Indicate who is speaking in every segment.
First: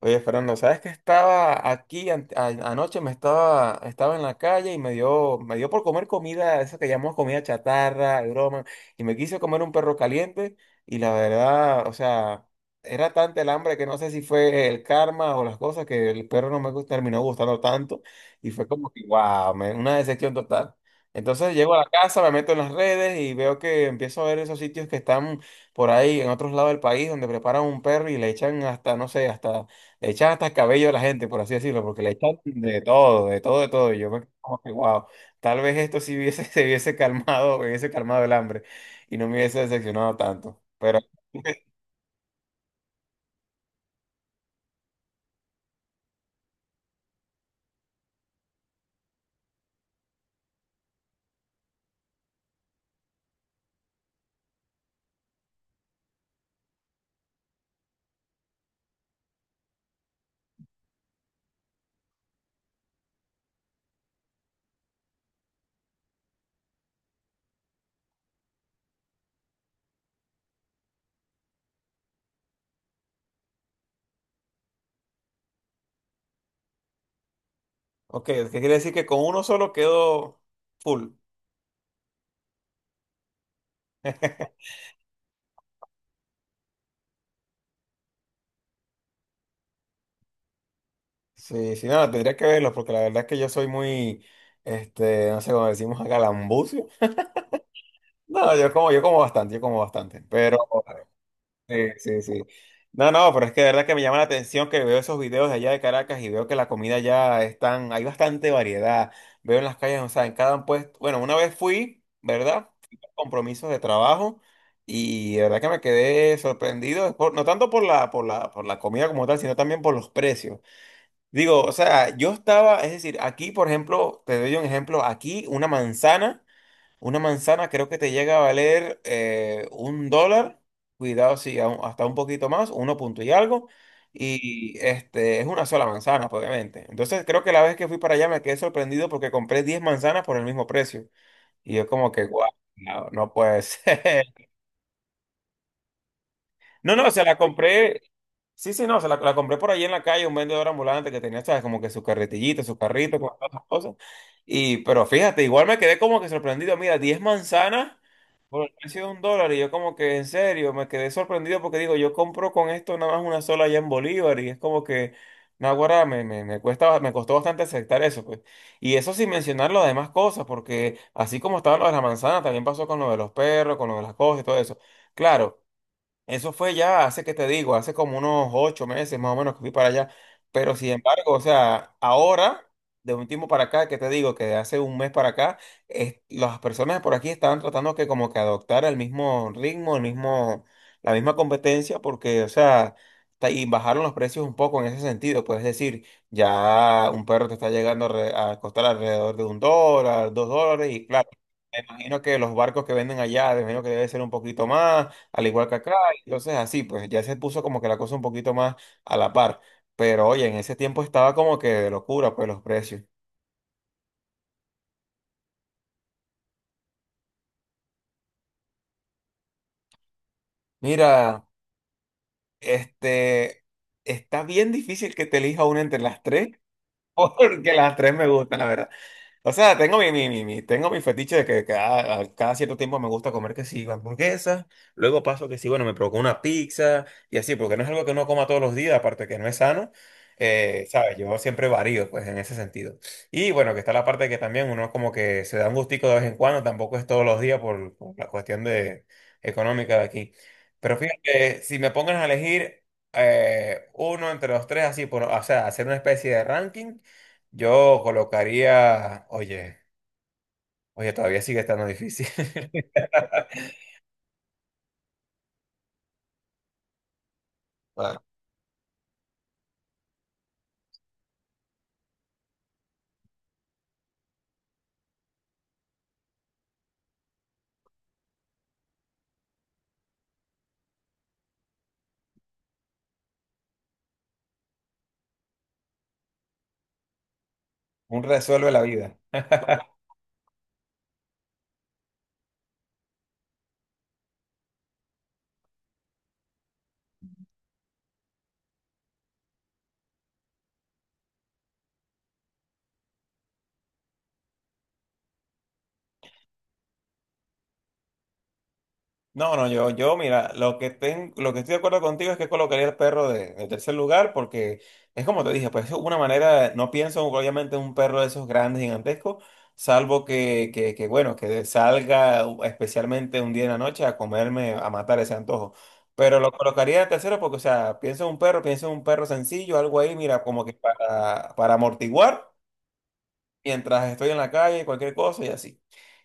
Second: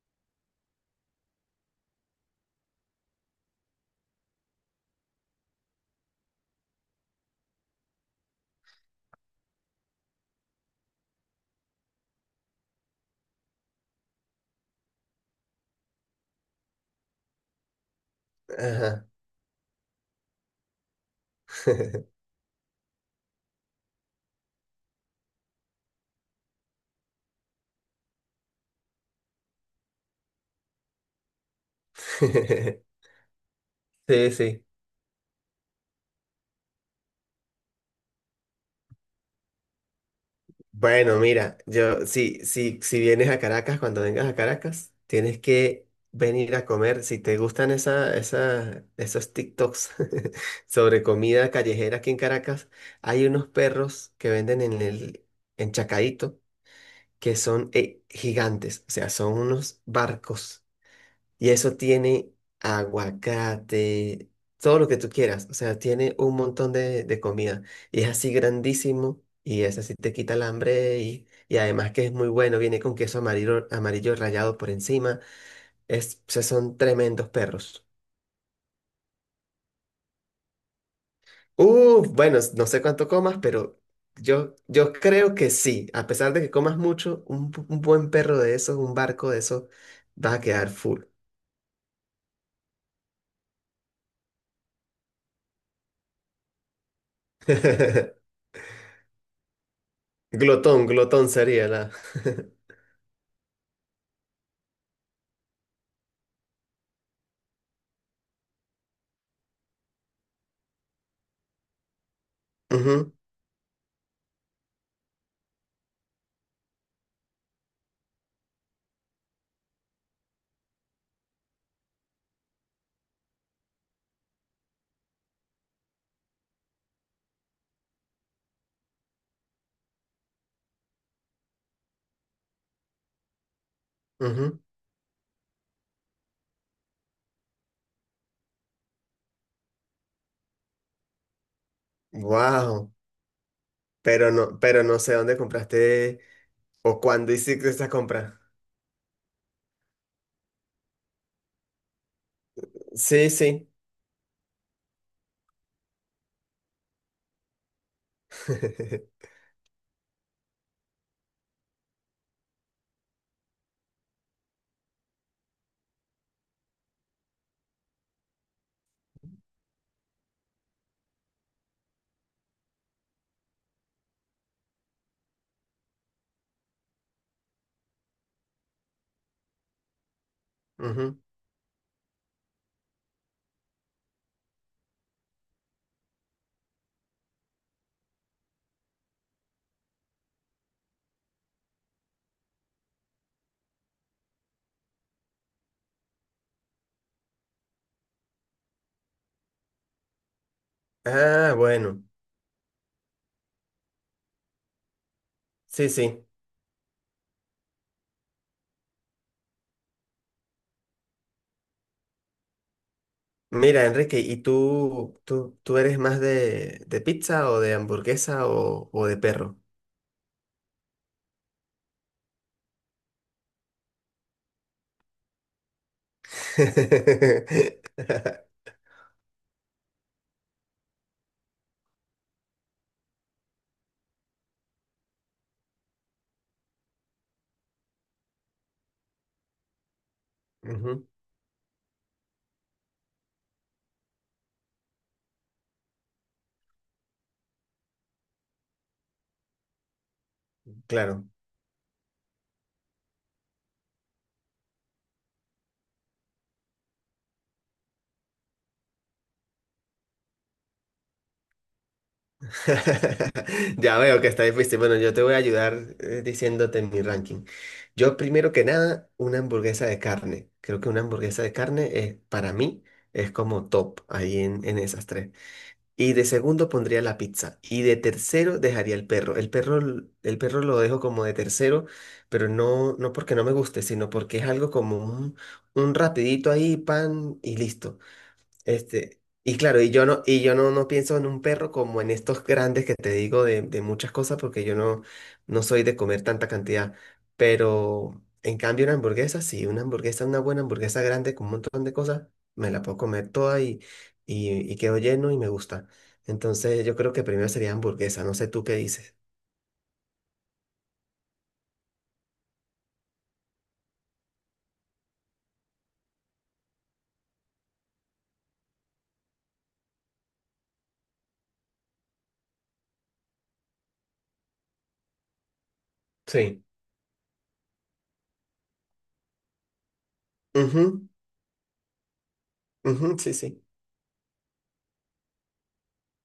Speaker 1: Oye, Fernando, ¿sabes que estaba aquí anoche? Me estaba en la calle y me dio por comer comida, eso que llamamos comida chatarra, y broma, y me quise comer un perro caliente y la verdad, o sea, era tanta el hambre que no sé si fue el karma o las cosas que el perro no terminó gustando tanto y fue como que,
Speaker 2: Ajá.
Speaker 1: wow, una decepción total. Entonces llego a la casa, me meto en las redes y veo que empiezo a ver esos sitios que están por ahí en otros lados del país donde preparan un perro y le echan hasta, no sé, hasta le echan hasta el cabello a la gente, por así decirlo, porque le echan de todo, de todo, de todo. Y yo me quedo
Speaker 2: Sí,
Speaker 1: como
Speaker 2: sí.
Speaker 1: que, wow, tal vez esto sí hubiese, se hubiese calmado el hambre y no me hubiese decepcionado tanto. Pero,
Speaker 2: Bueno, mira, yo, si, si, si vienes a Caracas, cuando vengas a Caracas, tienes que venir a comer. Si te gustan esa, esa, esos TikToks sobre comida callejera aquí en Caracas, hay unos perros que venden en Chacaíto que son gigantes, o sea, son unos barcos. Y eso tiene aguacate, todo lo que tú quieras. O sea, tiene un montón de comida. Y es así grandísimo. Y es así, te quita el hambre. Y además que es muy bueno. Viene con queso amarillo, amarillo rallado por encima. O sea, son tremendos perros.
Speaker 1: ok, ¿qué quiere decir? Que con uno solo quedo full.
Speaker 2: Bueno, no sé cuánto comas, pero yo creo que sí. A pesar de que comas mucho, un buen perro de esos, un barco de esos, va a quedar full.
Speaker 1: Sí, sí, nada, tendría que verlo, porque la verdad es que yo soy muy, este, no sé cómo decimos acá, lambucio. No, yo como bastante, yo como bastante. Pero.
Speaker 2: Glotón, glotón sería
Speaker 1: Sí,
Speaker 2: la.
Speaker 1: sí, sí. No, no, pero es que de verdad que me llama la atención que veo esos videos de allá de Caracas y veo que la comida ya están, hay bastante variedad. Veo en las calles, o sea, en cada puesto. Bueno, una vez fui, ¿verdad? Fui por
Speaker 2: Ujú.
Speaker 1: compromisos de trabajo y de verdad que me quedé sorprendido, no tanto por la comida como tal, sino también por los precios. Digo, o sea, yo estaba, es decir, aquí, por ejemplo, te doy un ejemplo, aquí una manzana. Una manzana creo que te llega a valer $1, cuidado si hasta un poquito más, uno punto y algo, y este es una sola manzana, pues, obviamente. Entonces creo que la vez que fui para allá me quedé sorprendido porque compré 10 manzanas por el mismo precio. Y yo como que, guau,
Speaker 2: Wow.
Speaker 1: no, no puede ser.
Speaker 2: Pero no sé dónde compraste
Speaker 1: No,
Speaker 2: o
Speaker 1: no, se
Speaker 2: cuándo
Speaker 1: la
Speaker 2: hiciste esta
Speaker 1: compré,
Speaker 2: compra.
Speaker 1: sí, sí, no, la compré por allí en la calle, un vendedor ambulante que tenía, sabes, como que su carretillito, su carrito, con
Speaker 2: Sí,
Speaker 1: todas esas
Speaker 2: sí.
Speaker 1: cosas. Y, pero fíjate, igual me quedé como que sorprendido, mira, 10 manzanas. Por el precio de un dólar, y yo como que en serio me quedé sorprendido porque digo, yo compro con esto nada más una sola allá en Bolívar, y es como que, naguará, me costó bastante aceptar eso, pues. Y eso sin mencionar las demás cosas, porque así como estaba lo de la manzana, también pasó con lo de los perros, con lo de las cosas y todo eso. Claro, eso fue ya hace que te digo, hace como unos 8 meses más o menos que fui para allá. Pero sin
Speaker 2: Ujú.
Speaker 1: embargo, o sea, ahora, de un tiempo para acá, que te digo que de hace un mes para acá, las personas por aquí estaban tratando que como que adoptar el mismo ritmo, el mismo, la misma competencia, porque, o sea, y bajaron los precios un poco en ese sentido. Pues es decir, ya un perro te está llegando a costar alrededor de $1, $2, y claro,
Speaker 2: Ah,
Speaker 1: me
Speaker 2: bueno.
Speaker 1: imagino que los barcos que venden allá, me imagino que debe ser un poquito más al igual que
Speaker 2: Sí,
Speaker 1: acá.
Speaker 2: sí.
Speaker 1: Entonces así, pues ya se puso como que la cosa un poquito más a la par. Pero oye, en ese tiempo estaba como que de locura, pues los precios.
Speaker 2: Mira, Enrique, ¿y tú eres más de pizza o de hamburguesa o de perro?
Speaker 1: Mira, este, está bien difícil que te elija una entre las tres, porque las tres me gustan, la verdad. O sea, tengo mi, mi, mi, mi- tengo mi fetiche de que cada, a cada cierto tiempo me gusta comer que sí, hamburguesas, luego paso que sí, bueno, me provoca una pizza y así, porque no es algo que uno coma todos los días, aparte que no es sano,
Speaker 2: Ujú.
Speaker 1: ¿sabes? Yo siempre varío, pues, en ese sentido. Y bueno, que está la parte que también uno como que se da un gustico de vez en cuando, tampoco es todos los días por la cuestión de, económica de aquí. Pero
Speaker 2: Claro.
Speaker 1: fíjate, si me pongan a elegir uno entre los tres, así, por, o sea, hacer una especie de ranking. Yo colocaría, oye, todavía sigue estando difícil.
Speaker 2: Ya veo que está difícil. Bueno, yo te voy a ayudar diciéndote mi ranking. Yo
Speaker 1: Ah,
Speaker 2: primero que nada, una hamburguesa de carne. Creo que una hamburguesa de carne para mí es como top ahí en esas tres. Y de segundo pondría la pizza. Y de tercero dejaría el perro. El perro lo dejo como de tercero, pero no, no porque no me guste, sino porque es algo como un rapidito ahí, pan y listo.
Speaker 1: un resuelve la vida.
Speaker 2: Este, y claro, y yo no, no pienso en un perro como en estos grandes que te digo de muchas cosas, porque yo no, no soy de comer tanta cantidad. Pero en cambio una hamburguesa, sí, una hamburguesa, una buena hamburguesa grande con un montón de cosas, me la puedo comer toda y quedo lleno y me gusta. Entonces yo creo que primero sería hamburguesa, no sé tú qué dices.
Speaker 1: No, no, mira, lo que estoy de acuerdo contigo es que colocaría el perro de tercer lugar, porque es como te dije, pues es una manera, no pienso obviamente en un perro de esos grandes, gigantescos, salvo bueno, que salga especialmente un día en la noche a comerme, a matar ese antojo. Pero lo
Speaker 2: Sí.
Speaker 1: colocaría de tercero porque, o sea, pienso en un perro, pienso en un perro sencillo, algo ahí, mira, como que
Speaker 2: Ujú,
Speaker 1: para amortiguar
Speaker 2: ujú, sí, sí.
Speaker 1: mientras estoy en la calle, cualquier cosa y así.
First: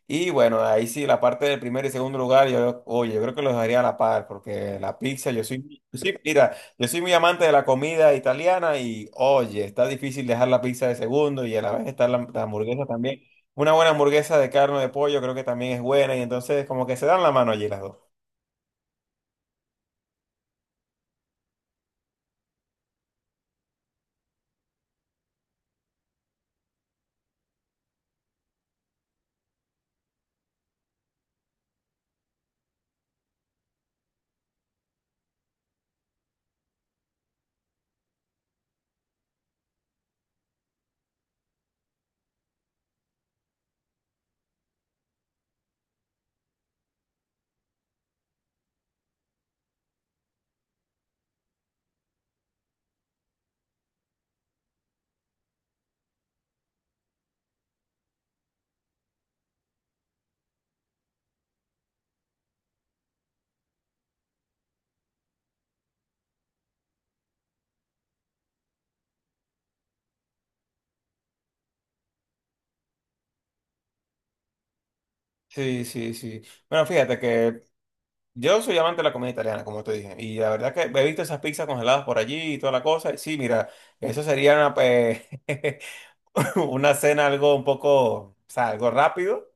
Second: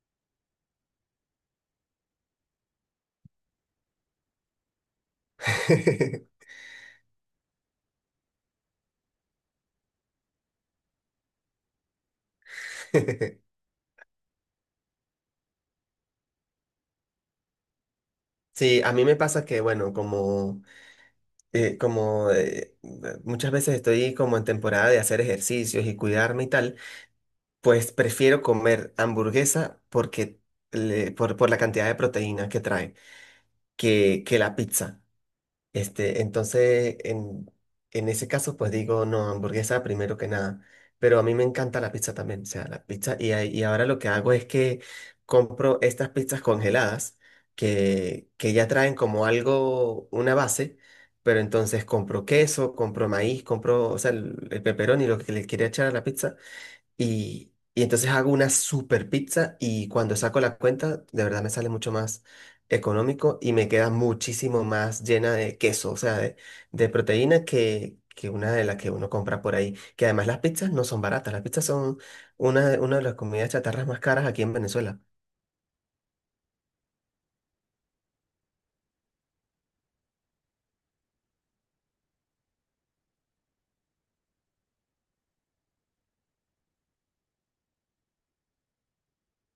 Speaker 1: Y bueno, ahí sí, la parte del primer y segundo lugar, yo, oye, yo creo que los dejaría a la par, porque la pizza, mira, yo soy muy amante de la comida italiana y, oye, está difícil dejar la pizza de segundo y a la vez está la hamburguesa también. Una buena hamburguesa de carne o de pollo creo que también es buena y entonces como que se dan la mano allí las dos.
Speaker 2: Sí, a mí me pasa que, bueno, como muchas veces estoy como en temporada de hacer ejercicios y cuidarme y tal, pues prefiero comer hamburguesa porque por la cantidad de proteína que trae que la pizza. Este, entonces, en ese caso, pues digo, no, hamburguesa primero que nada. Pero a mí me encanta la pizza también, o sea, la pizza. Y ahora lo que hago es que compro estas pizzas congeladas que ya traen como algo, una base, pero entonces compro queso, compro maíz, compro, o sea, el pepperoni, lo que le quiera echar a la pizza. Y entonces hago una super pizza y cuando saco la cuenta, de verdad me sale mucho más económico y me queda muchísimo más llena de queso, o sea, de proteína que una de las que uno compra por ahí. Que además las pizzas no son baratas, las pizzas son una de las comidas chatarras más caras aquí en Venezuela.
Speaker 1: Sí, sí, sí. Bueno, fíjate que yo soy amante de la comida italiana, como te dije, y la verdad que he visto esas pizzas congeladas por allí y toda la cosa. Y sí, mira, eso sería una, pe- una cena algo un poco, o sea, algo rápido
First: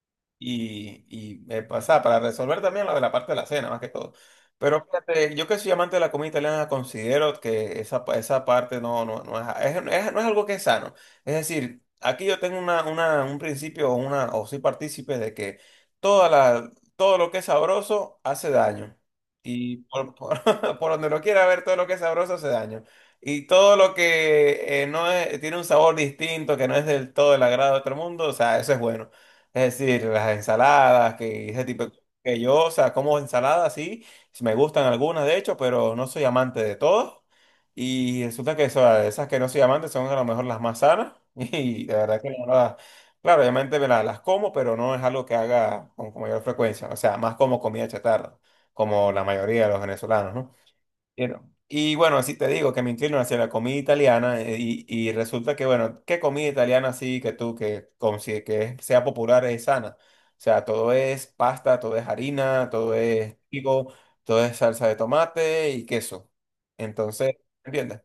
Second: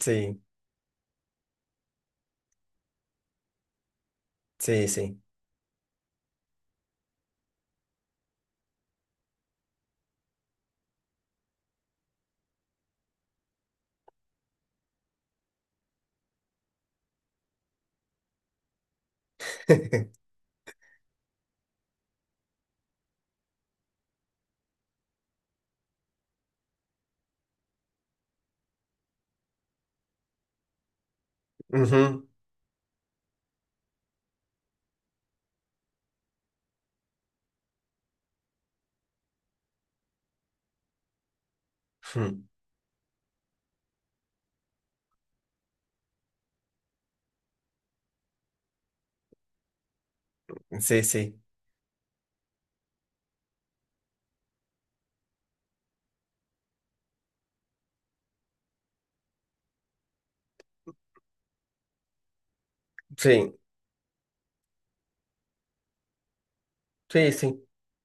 Speaker 2: Sí,
Speaker 1: y o sea, para resolver también lo de la parte de la cena, más que todo. Pero
Speaker 2: sí, sí.
Speaker 1: fíjate, yo que soy amante de la comida italiana, considero que esa, esa parte no, no, no, no es algo que es sano. Es decir, aquí yo tengo un principio o, una, o soy partícipe de que toda la, todo lo que es sabroso hace daño. Y por, por donde lo quiera ver, todo lo que es sabroso hace daño. Y todo lo que no es- tiene un sabor distinto, que no es del todo el agrado de otro mundo, o sea, eso es bueno. Es decir, las ensaladas, que ese tipo de cosas
Speaker 2: Ujú,
Speaker 1: que yo, o sea, como ensaladas, sí, sí me gustan algunas de hecho, pero no soy amante de todas. Y resulta que o sea, esas que no soy amante son a lo mejor las más sanas. Y la verdad que no las, claro, obviamente me las, como, pero no es algo que haga con mayor frecuencia. O sea, más como comida chatarra, como la mayoría de los venezolanos, ¿no?
Speaker 2: ujú. Sí,
Speaker 1: You.
Speaker 2: sí,
Speaker 1: Y bueno, así te digo que me inclino hacia la comida italiana y resulta que, bueno, ¿qué comida italiana así que tú que, que sea popular es sana? O sea, todo es pasta, todo es harina, todo es
Speaker 2: sí,
Speaker 1: trigo, todo es salsa de tomate y queso.
Speaker 2: sí,
Speaker 1: Entonces,
Speaker 2: sí,
Speaker 1: ¿entiendes?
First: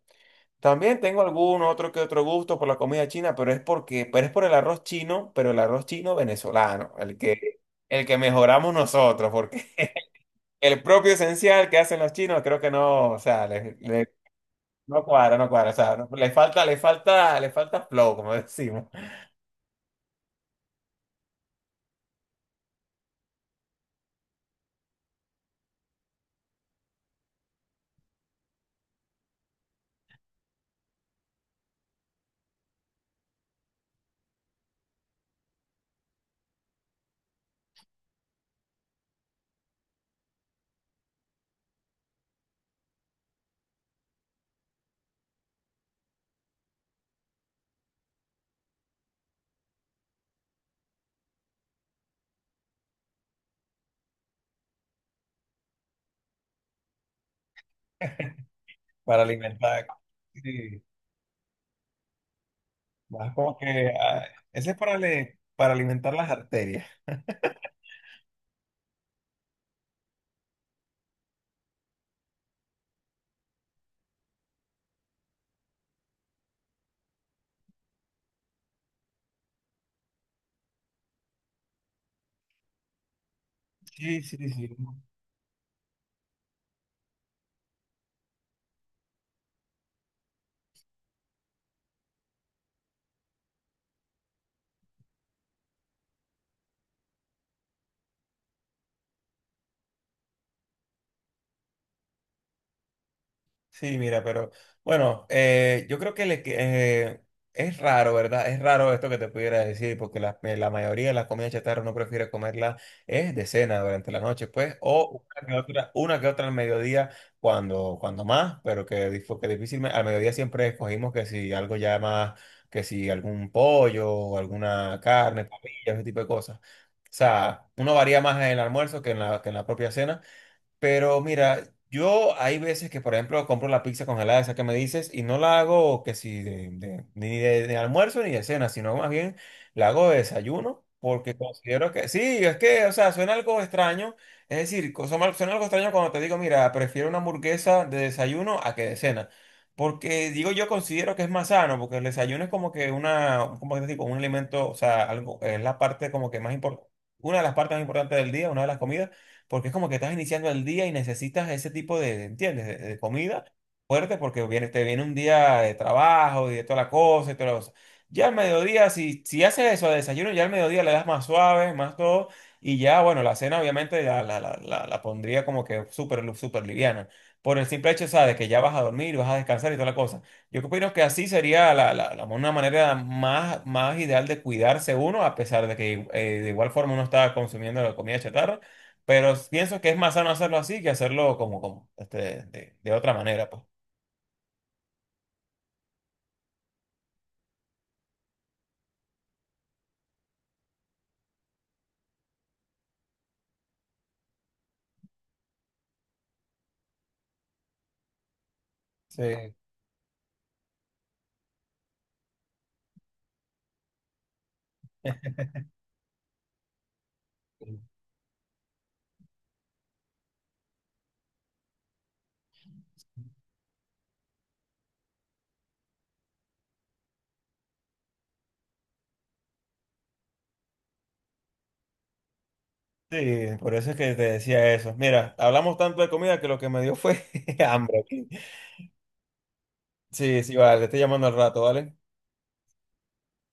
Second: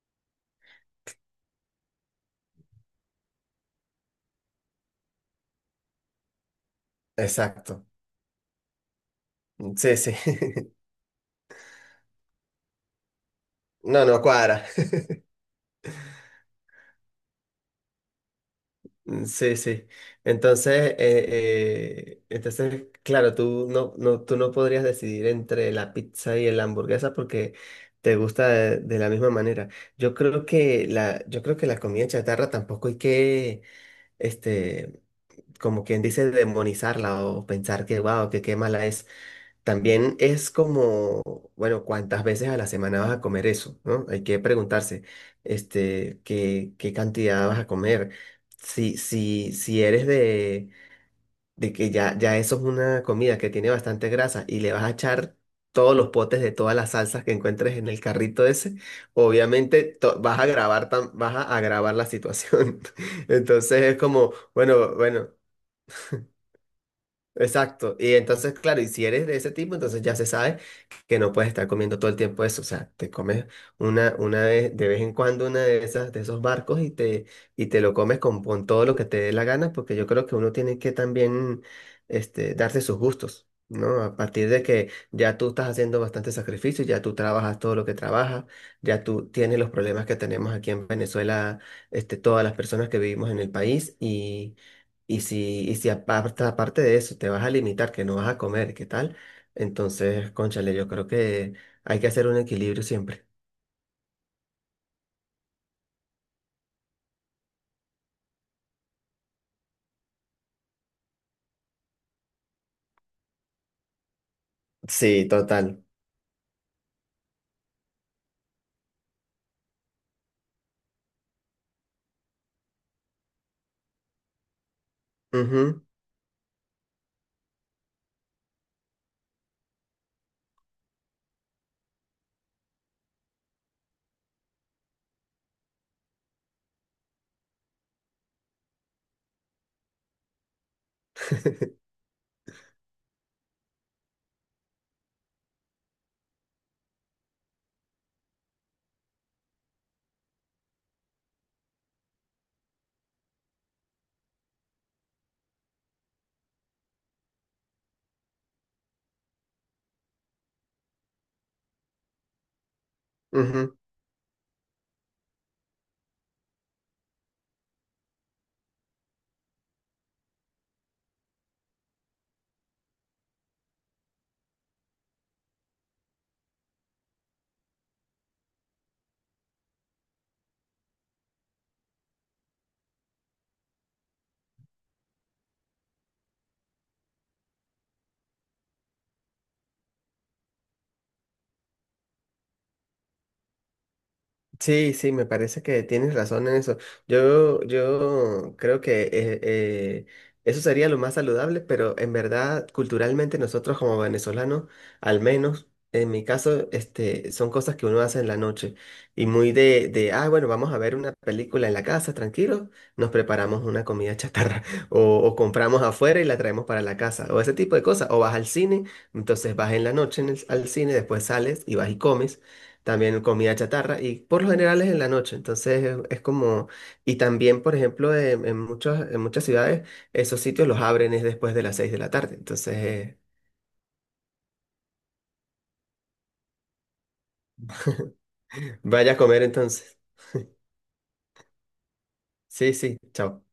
Speaker 1: También tengo algún otro que otro gusto por la comida china, pero es porque, pero es por el arroz chino, pero el arroz chino venezolano, el que,
Speaker 2: exacto.
Speaker 1: el que mejoramos nosotros, porque
Speaker 2: Sí, sí.
Speaker 1: el propio esencial que hacen los chinos, creo que no, o sea,
Speaker 2: No, no cuadra.
Speaker 1: no cuadra, no cuadra. O sea, le falta, le falta, le falta flow, como decimos,
Speaker 2: Sí, sí. Entonces, claro, tú no podrías decidir entre la pizza y la hamburguesa porque te gusta de la misma manera. Yo creo que la comida chatarra tampoco hay que, este, como quien dice, demonizarla o pensar que, wow, que qué mala es. También es como, bueno, cuántas veces a la semana vas a comer eso, ¿no? Hay que preguntarse, este, qué cantidad vas a comer. Si eres de que ya eso es una comida que tiene bastante grasa y le vas a echar todos los potes de todas las salsas que encuentres en el carrito ese,
Speaker 1: para
Speaker 2: obviamente
Speaker 1: alimentar. Sí,
Speaker 2: vas a agravar la situación.
Speaker 1: más como
Speaker 2: Entonces
Speaker 1: que
Speaker 2: es
Speaker 1: ah,
Speaker 2: como,
Speaker 1: ese es
Speaker 2: bueno,
Speaker 1: para,
Speaker 2: bueno.
Speaker 1: para alimentar las arterias.
Speaker 2: Exacto. Y entonces, claro, y si eres de ese tipo, entonces ya se sabe que no puedes estar comiendo todo el tiempo eso. O sea, te comes una vez, de vez en cuando una de esas, de esos barcos y te, lo comes con todo lo que te dé la gana, porque yo creo que uno tiene que también, este, darse sus gustos, ¿no? A
Speaker 1: Sí, sí,
Speaker 2: partir de
Speaker 1: sí.
Speaker 2: que ya tú estás haciendo bastante sacrificio, ya tú trabajas todo lo que trabajas, ya tú tienes los problemas que tenemos aquí en Venezuela, este, todas las personas que vivimos en el país y si aparte de eso te vas a limitar, que no vas a comer, ¿qué tal? Entonces, cónchale, yo creo que hay que hacer un equilibrio siempre.
Speaker 1: Sí, mira, pero bueno, yo creo que, es raro, ¿verdad? Es raro esto que te pudiera decir, porque la mayoría de las comidas chatarra uno prefiere comerla es de cena durante la noche, pues, o
Speaker 2: Sí, total.
Speaker 1: una que otra al mediodía, cuando más, pero que difícilmente, al mediodía siempre escogimos que si algo ya más, que si algún pollo o alguna carne,
Speaker 2: Ujú,
Speaker 1: parrilla, ese tipo de cosas. O sea, uno varía más en el almuerzo que que en la propia cena. Pero mira, yo hay veces que, por ejemplo, compro la pizza congelada, esa que me dices, y no la hago que si de, de- ni de, de almuerzo ni de cena, sino más bien la hago de desayuno, porque considero que sí, es que, o sea, suena algo extraño. Es decir, suena algo extraño cuando te digo, mira, prefiero una hamburguesa de desayuno a que de cena. Porque digo, yo considero que es más sano, porque el desayuno es como que una, como que te digo, un alimento, o sea, algo, es la parte como que más importante, una de las partes más importantes del día, una de las comidas porque es como que estás iniciando el día y necesitas ese tipo ¿entiendes? De comida
Speaker 2: ujú.
Speaker 1: fuerte porque viene, te viene un día de trabajo y de toda la cosa y toda la cosa. Ya al mediodía, si, si haces eso de desayuno, ya al mediodía le das más suave, más todo, y ya, bueno, la cena obviamente la pondría como que súper liviana. Por el simple hecho, ¿sabes? Que ya vas a dormir, vas a descansar y toda la cosa. Yo opino que así sería una manera más ideal de cuidarse uno, a pesar de que de igual forma uno está consumiendo la comida chatarra pero pienso que es más sano hacerlo así que hacerlo como este, de otra manera, pues.
Speaker 2: Sí, sí, me parece que tienes razón en eso. Yo creo que eso sería lo más saludable, pero en verdad, culturalmente nosotros como venezolanos, al menos en mi caso, este, son cosas que uno hace en la noche
Speaker 1: Sí.
Speaker 2: y muy ah, bueno, vamos a ver una película en la casa, tranquilo, nos preparamos una comida chatarra o compramos afuera y la traemos para la casa o ese tipo de cosas, o vas al cine, entonces vas en la noche al cine, después sales y vas y comes. También comida chatarra y por lo general es en la noche, entonces es como, y también por ejemplo en muchas ciudades esos sitios los abren es después de las 6 de la tarde, entonces
Speaker 1: Sí, por eso es que te decía eso. Mira, hablamos tanto de comida que lo que me dio fue hambre aquí.
Speaker 2: vaya a comer entonces.
Speaker 1: Sí, sí, vale, te estoy llamando al rato, ¿vale?
Speaker 2: Sí, sí, chao.